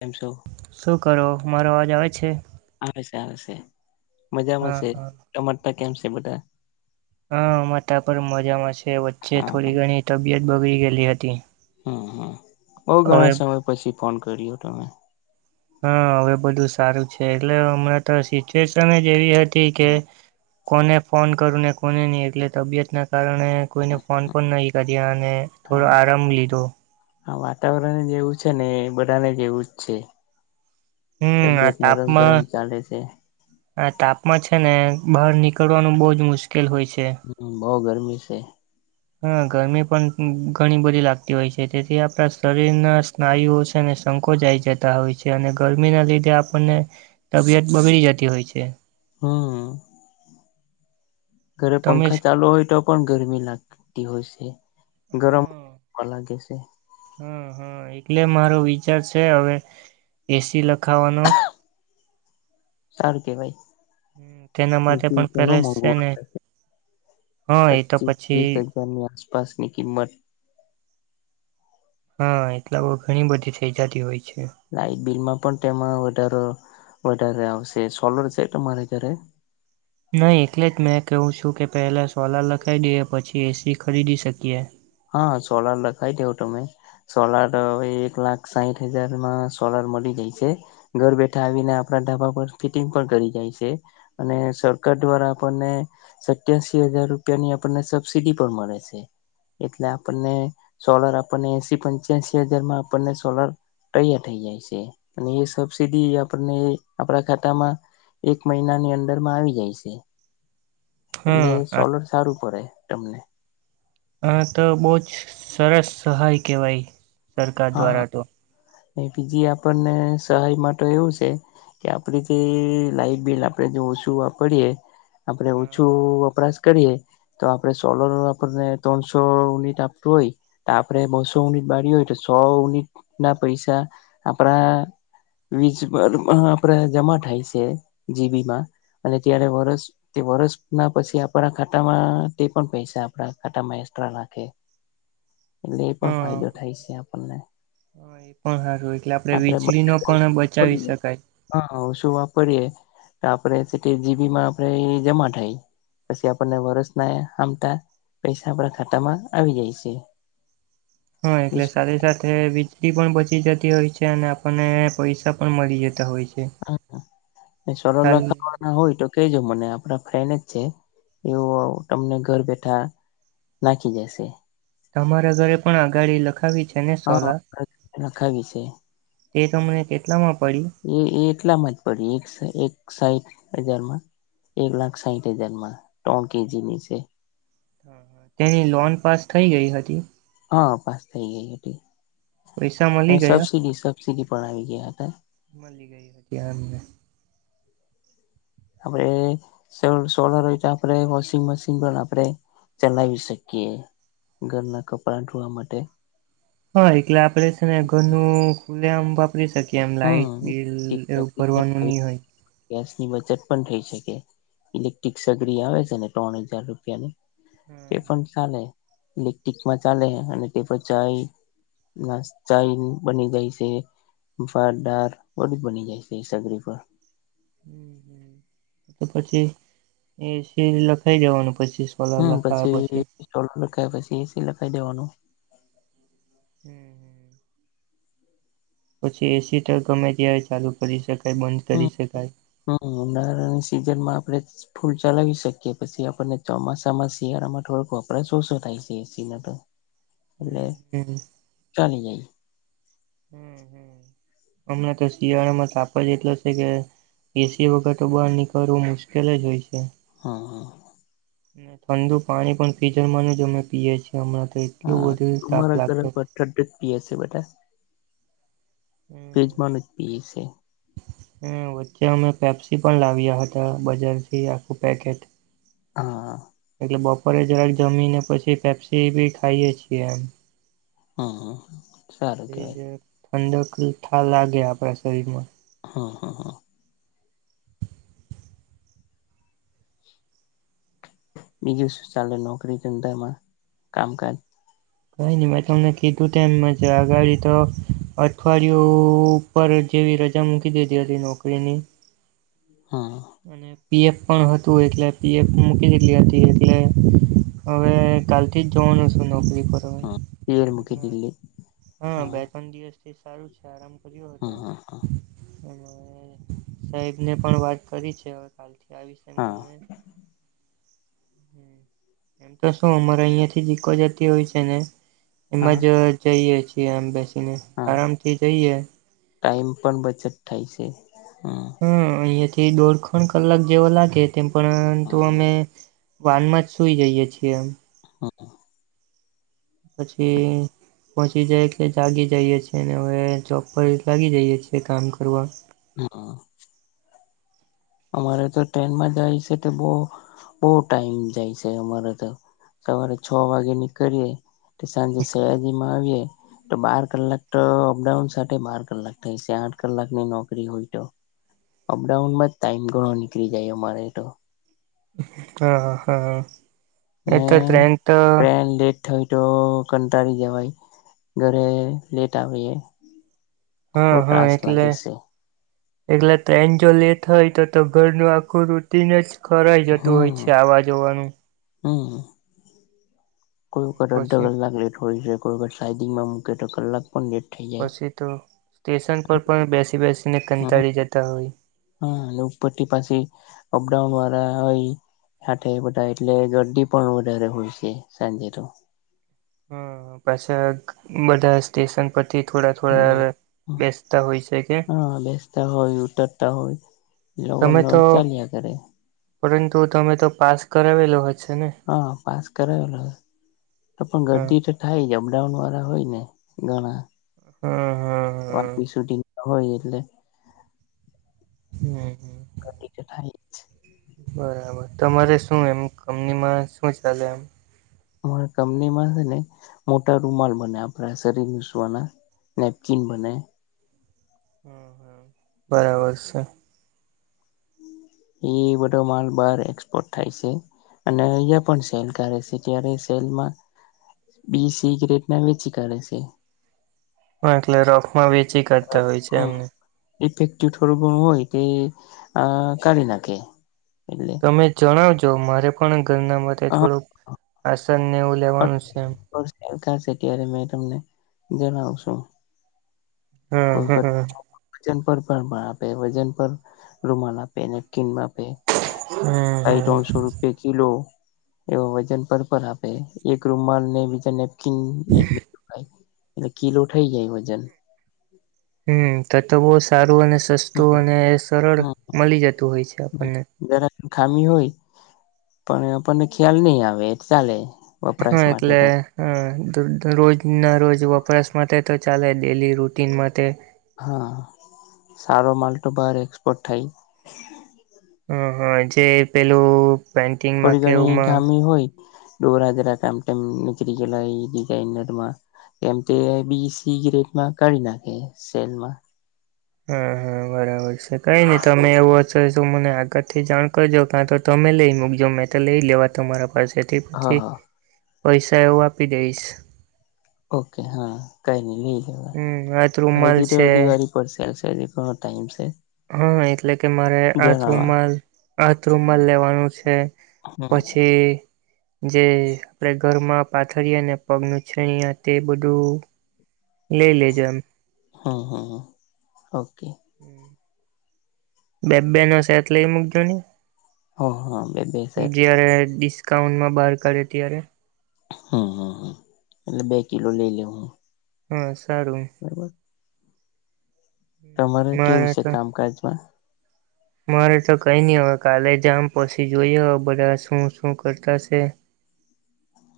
એમ છો. શું કરો મારો અવાજ આવે છે. આવે છે આવે છે હા મજામાંશે હા ટમાટા કેમ છે બધા. હા અમાં તા પણ મજામાં છે વચ્ચે હા થોડી ઘણી તબિયત બગડી ગયેલી હતી. હમ હમ બઉ હવે ઘણા સમય પછી ફોન કર્યો તમે. હા હવે બધું સારું છે એટલે હમણાં તો સિચ્યુએશન જ એવી હતી કે. હા કોને ફોન કરું ને કોને નહીં એટલે તબિયતના કારણે. કોઈને ફોન પણ નહી કર્યા અને થોડો આરામ લીધો. હા વાતાવરણ જેવું છે ને બધાને જેવું જ છે. હમ તબિયત નરમ ગરમ ચાલે છે. હા તાપમાન છે ને બહાર નીકળવાનું બહ જ મુશ્કેલ હોય છે. હમ બઉ ગરમી છે. હા ગરમી પણ ઘણી બધી લાગતી હોય છે તેથી આપણા શરીરના. નાયુ છે અને શંકોજ આવી જતા હોય છે અને ગરમીના લીધે આપણને. તબિયત બગડી જતી હોય છે. હમ. ઘરે તમે પંખા ચાલુ હોય તો. પણ ગરમી લાગતી હોય છે ગરમવા લાગે છે. હા હા એટલે મારો વિચાર છે હવે એસી લખાવાનો. સારું કે ભાઈ. તેના માટે પણ પછણ પેલે મોઘ છે ને હા એ તો પચીસ વીસ પછી ત. ની આસપાસ ની કિંમત. હા એટલા બ ઘણી બધી થઇ જતી હોય છે. લાઈટ બિલમાં પણ તેમાં વધારો વધારે આવશે સોલર છે તમારે ઘરે. નહીં એટલે જ મેં કહેહું છું કે પહેલાં સોલાં લખાવી દઈએ પછી એસી ખરીદી શકીએ. હા સોલાર લખાવ દેવ તમે. સોલાર હવે એક લાખ સાહીઠ હજારમાં સોલાર મળી જાય છે. ઘર બેઠા આવીને આપણા ઢાબા પર ફિટિંગ પણ કરી જાય છે. અને સરકાર દ્વારા આપણને. સત્યાસીી હજાર રૂપિયા ની આપણને સબસીિડી પણ મળે છે. એટલે આપણને સોલર આપણને એસી પંચ્યાસીી હજાર માં આપણને સોલર. તૈયાર થઈ જાય છે અને એ સબસીડી આપણને આપણા ખાતામાં એક મહિના ની અંદર માં આવી જાય છે હા એટલે સોલર સારું કરે તમને. આ તો બહુ જ સરસ સહાય કહેવાય સરકાર દ્વારા તો. એ બીજી આપણને સહાય માટે એવું છે. કે આપડ જે લાઈટ બિલ આપણે ઓછું વાપરીયએ આપડ હા ઓછું વપરાશ. કરીએ તો આપણે સોલર આપને ત્રણસો યુનિટ આપતું હોય. આપડે બસો યુનિટ બાળી હોય તો સો યુનિટ ના પૈસા આપણા. વીજર આપડે જમા થાય છે જીબી માં અને ત્યારે વરષ. તે વરષ ના પછી આપણા ખાતામાં તે પણ પૈસા આપણા ખાતામાં એકસ્ટ્રા નાખે. એટલે એ પણ હા ફાયદો થાય છે આપણને. હા એ પણ સારું એટલે આપણેે આપણે વીજળી બધા નો પણ બચાવી વાપરીએ શકાય. હા ઓ શું વાપરીએ તો આપણે જીબી માં આપે જમા થાય. પછી આપણને વરસ ન હબતાય. પૈસા આપણા ખાતા માં આવી જયશે. હા એકટલે સ વીજળી પણ બચી જતી હોય છે અને આપણને પૈસા પણ મળી જતા હોય છે. હા એ સરલ કાલ લખા. હ હોય તો કેજો મને આપણા ફ્રેન્ડ જ છે એવું તમને ઘર બેઠા નાખી દેશે. તમારા ઘરે પણ આગાડી લખાવી છે ને હા સોલાર. લખાવી છે એ તમને કેટલામાં પડયુ. એ એ એટલામાં જ પડી એક સા એક સાહીઠ હજારમાં. એક લાખ સાહીઠ હજાર માં ત્રણ કેજી ની છે. તેની લોન પાસ થઈ ગઈ હતી. હા પાસ થઈ ગઈ હતી પૈસા મળી ગયા? સબસિડી સબસીડી પણ આવી ગયા હતા. મળી ગઈ હતી આમને. આપડે સો સોલર હોય તો આપડે વોશિંગ મશીન પણ આપડે ચલાવી શકીએ ઘરના કપડા ધોવા માટે. હા એટલે આપડે છે ને ઘરનું ખુલે આમ બાપ. રી શકી એમ લાઈટ હમ બિલ એવું ભરવાનું નહી હોય. ગેસની બચત પણ થઈ શકે ઇલેક્ટ્રિક સગડી આવે છે ને ત્રણ હજાર રૂપિયાની તે પણ ચાલે ઇલેક્ટ્રિકમાં ચાલે અને તે પ. નાસ ચાય બની જાય છે. ભાત દાળ બઘુ બની જાય છે એ સગડી પર. હમ પછી એ સ લખાઈ જવાનું પછી. કલર લખાયા પછી. સ્ટોલ લખાયા પછી એસી લખીઇ દેવાનું. હમ હમ. પછી એસી તો ગમે ત્યારે ચાલુ કરી શકાય બંધ હમ કરી શકાય. હમ ઉનાળાની સિઝનમાં આપડે ફૂલ ચલાવી શકીએ પછી આપણને ચોમાસામાં શિયાળામાં થોડોક વપરાશ ઓછો થાય છે એસી ન તો. એટલે હમ ચાલી જાય. હમણાં તો શિયાળામાં તાપ જ એટલો છે કે. એસી વગર તો બહાર નીકળવું મુશ્કેલ જ હોય છે. હા હા. અને ઠંડુ પાણી પણ ફિઝરમાંનું જ અમે પીએ છીએ હમણાં તો એટલું બધું તાપ લાગતો. ફ્રીજમાંથી પીવે છે. હ વચ્ચે અમે પેપ્સી પણ લાવ્યા હતા બજારથી આખું પેકેટ. હા હા. એટલે બપોરે જરાક જમીને પછી પેપ્સી બી ખાઈએ છીએ એમ. હા હા. પછ જ ઠંડક થા લાગે આપડા શરીર માં. હમ હમ હમ. બીજું શું ચાલે નોકરી ધંધામાં કામકાજ. કઈ નહી મેં તમને કીધું ટાઈમમાં છે આગાડી તો અઠવાડિયું ઉપ જેવી રજા મૂકી દીધી હતી નોકરીની હા અને. પીએફ પણ હતું એટલે પીએફ મૂકી દટલી હતી એટલે હવે કાલ. તે ત્રળ હશું નોકરી પર. હવે હ જવ હમણાં મુકીટલે. હા બે ત્રણ દિવસથી સારું છે આરામ કર્યો હતો. હમ હમ હમ સાહેબ ને પણ વાત કરી છે હવે કાલથી કયા વિષય હા કરને એમ તો શું અમારે અહિયાં થી ઈકો જતી હોય છે ને એમ હા જ જઈએ છીએ આમ બેસીને હા આરામ થી જઈએ. ટાઈમ પણ બચત થાય છે હમ હ અહિયાં થી દોઢ ખણ કલાક જેવો લાગે તેમ પણ તો હમ અમે વાન માં જ સુઈ જઈએ છીએ એમ હા પછી પહોંચી જાય એટલે જાગી જઈએ છીએ અને હવે જોબ પર લાગી જઈએ છીએ કામ કરવા હા અમારે તો ટ્રેનમાં જાય છે તો બહુ બહુ ટાઈમ જાય છે અમારે તો સવારે છ વાગે નીકળીએ સાંજે સયાજી માં આવીએ તો બાર કલાક તો અપડાઉન સાથે બાર કલાક થાય છે. આઠ કલાકની નોકરી હોય તો અપડાઉન માં જ ટાઈમ ઘણો નીકળી જાય અમારે તો હા હા એટલે ટ્રેન તો થય તો કંટાળી જવાય ઘરે લેટ આવે હા હા એટલે છે એલે તો ટ્રેન જો લેટ હોય તો તો ઘરનું આખું રુટિન જ ખરાઈ જતું હોય છે આવાજવાનું હા કોઈ વખત અડધો પછી કલાક લેટ હોય છે કોઈ વર સાઇડંગમાં મૂકે તો કલાક પણ લેટ થઈ જાય પછી તો સ્ટેશન પર પણ બેસી બેસીને હમ કંટાળી જતા હોય. હા અને ઉપર થી પાછા અપડાઉન વાળા હોય આઠ બધા એટલે દર્દી પણ વધારે હોય છે સાંજે તો હમ પછી બધા સ્ટેશન પરથી થોડા હમ થોડા બેસતા હોય છે કે હા બેસતા હોય ઉતરતા હોય એવુ ન તમે એવુ તો ચાલ્યા કરે. પરંતુ તમે તો પાસ કરાવેલો હશે ને? હા પાસ કરાવેલો તો પણ હા ગરદી થાય અપડાઉન વાળા હોય ને ઘણા હમ હમ શૂટિંગ હોય એટલે હમ હમ કતી કઠાય બરાબર તમારે શું એમ કંપનીમાં શું ચાલે એમ કંપનીમાં છે ને મોટા રૂમાલ બને આપડા શરીરસવાના નેપચિન બનાાય હમ હ બરાબર છે એ બધો માલ બહાર એક્સપોર્ટ થાય છે. અને અહિયાં પણ સેલ કરે છે ત્યારે સેલમાં બી સિગરેટ ના વેચી કરે છે. એટલે રોખમાં વીચ હા ડિફેક્ટિવ થોડું ઘણું હોય તે કાઢી નાખે એટલે તમે જણાવજો મારે પણ ઘરના માટે થોડુંક આસનને એવું લેવાનું છે એ કાર છે ત્યારે મે તમને જણાવશું હમ હમ કોલકાતા વજન પર ભમાણ આપે વજન પર રૂમાલ આપે નકીન આપે હમ હમ [unintelligible] એ વજન પર આપે એક રૂમાલ ને બીજા નેપકીન એક એટલે કીલો થઇ જાય વજન હમ તો તો બહુ સારું અને હમ સસ્તું અને સરળ હમ મળી જતું હોય છે આપણને જરા ખામી હોય પણ આપણને ખ્યાલ નહી આવે ચાલે હા વપરાશ માટે એટલે તો હ દ રોજના રોજ વપરાશ માટે તો ચાલે ડેલી રૂટીન માટે હા સારો માલ તો બાર એક્સપોર્ટ થાય હ હા જે પેલું પેન્ટિંગમાં થોડી ઘણી કેવુંમાં ખામી હોય ડોર હાજરા કામમ નીકળ ગયલા ડિઝઇનરમાં કેમ તે બીસી ગ રેટમાં કાઢી નાખે સેલમાં હા હા બરાબર છે કઈ નઈ તમે એવું હો તો મને આગળ થી જાણ કરજો કાં તો તમે લઈ મૂકજો મેં તો લઈ લેવા તમારા પાસે તે હા પછી હા પૈસા એવું આપી દઈશ ઓકે હા કઈ નઈ લઈ જવા હમ હાથ હવે રૂમાલ જે છે દિવાળી પર સેલ છે હજી ઘણો ટાઇમ છે હા એટલે કે મારે હાથ જણાવા રૂમમાં હાથ રૂમમાં લેવાનો છે હમ પછી જે આપણેે ઘરમાં પાથરિયે અને પગ લુચ્ચાનાયા તે બધું લઈ લેજો એમ હા હા ઓકે બે બે નો શેટ લઈ મુૂક છો ની હ હા બે બે સેટ જયારે ડિસ્કાઉન્ટમાં બહાર કાઢે ત્યારે હમ હમ એટલે બે કિલો લઈ લેવ હું હા સારું બરોબર તમારે કેવું મારે છે તો કામકાજમાં મારે તો કઈ નહી હવે કાલે જામ પછી જોઈએ હવે બધા શું શું કરતા સે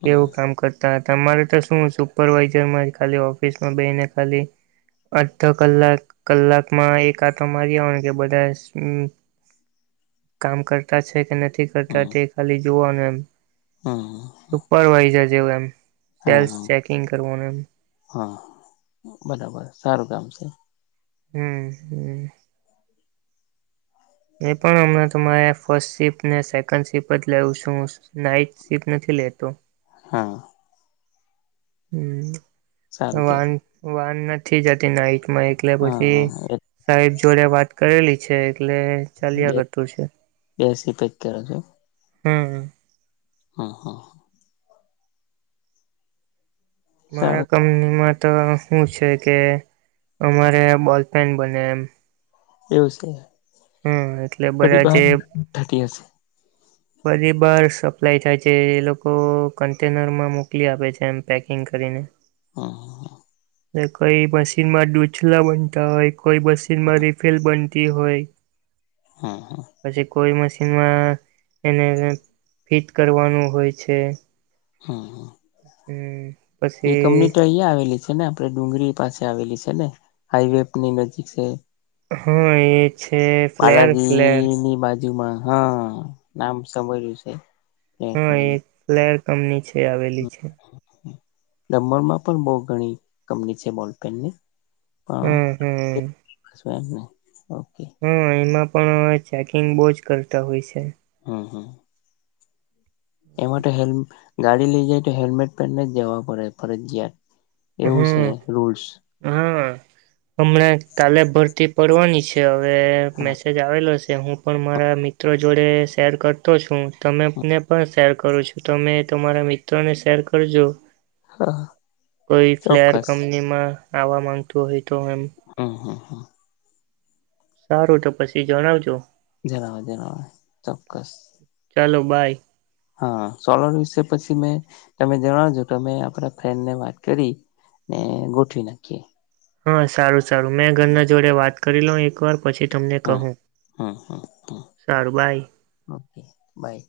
હમ એવું કામ કરતા હતા તમારે તો શું સુપરવાઈઝરમાં ખાલી ઓફિસમાં બેહી ને ખાલી અડધો કલાક કલાકમાં એક આતો મારી આવનો કે બધા કામ કરતા છે કે નથી કરતા હમ તે ખાલી જોવાનું એમ હમ સુરવાઈઝ જેવું એમ હા સેલ્સ હા ચેકિંગ કરવાનું એમ હા બરાબર સારું કામ છે હમ્મ હમ્મ હમ્મ એ પણ હમના તમારે ફર્સ્ટ સિફટ ને સેકન્ડ સીફટ જ લેવું છું નાઈટ શિફ્ટ નથી લેતો હા સારું હમ કે વાન વાન નથી જતી નાઈટ માં એકલે હા પછી હા સાહેબ જોડે વાત કરેલી છે એટલે ચાલ્યા કરતું છે બેસી પેક કરો હમ્મ હ હ મારા સારું કંપનીમાં તો હુ છે કે અમારે બોલફેન બને એમ એવું છે હમ્મ એટલે બધી બધા જે બહાર થતી હશે બધી બાર સપ્લાય થાય છે એ લોકો કન્ટેનર માં મોકલી આપે છે એમ પેક ઠન કરીરીને હા. કોઈ મશીનમાં ડૂછલા બનતા હોય કોઈ મશીનમાં રિફેલ બનતી હોય. હા હા. પછી કોઈ મશીનમાં. એને ફીટ કરવાનું હોય છે. હા હા. હમ. એ પછી કમ્યુનિટી અહિયાં આવેલી છે ને આપડે ડુંગરી પાસે આવેલી છે ને હાઈવે ની નજીક છે. હા એ છે ફ્લેર ફ્લેર. બજુમાં હા નામ સમજ્યું છે તને. લર કંપની છે આવેલી છે. દમણમાં પણ બહ ઘણી કંપની છે બોલપેનની. હમ હમ હન્ને ઓકે. હા એમાં પણ ચેકિંગ બઉ જ કરતા હોય છે. હમ હમ. એમાં તો હે ગાડી લઈ જાય તો હેલ્મેટ પહેરને જવા પડે ફરજિયાત. એવું છે હમ રૂલ્સ. હા હમણાં કાલે ભરતી કરવાડવાની છે. તે હવે હા મેસેજ આવેલો છે હું પણ મારા મિત્રો જોડે શેર કરતો છું. તમેને પણ શેર કરો છો તમે તમારા મિત્રોને શેર કરજો. હા. કોઈ ફ્લેયર ચોક્કસ કંપની માં આવવા માંગતું હોય તો એમ. હ હા હા. સારું તો પછી જણાવજો. જણ જણાવ ચોક્કસ. ચાલો બાાય. હા સોલર વિશે પછી મે તમે જણાવજો કે આપડા ફ્રેન ને વાત કરી. ને ગોઠવી નાખીએ. હા સારું સારું મેં ઘરના જોડે વાત કરી લઉ એક વાર. પછી તમને હમ કહું હમ હમ સારું ભાઈ. Okay by.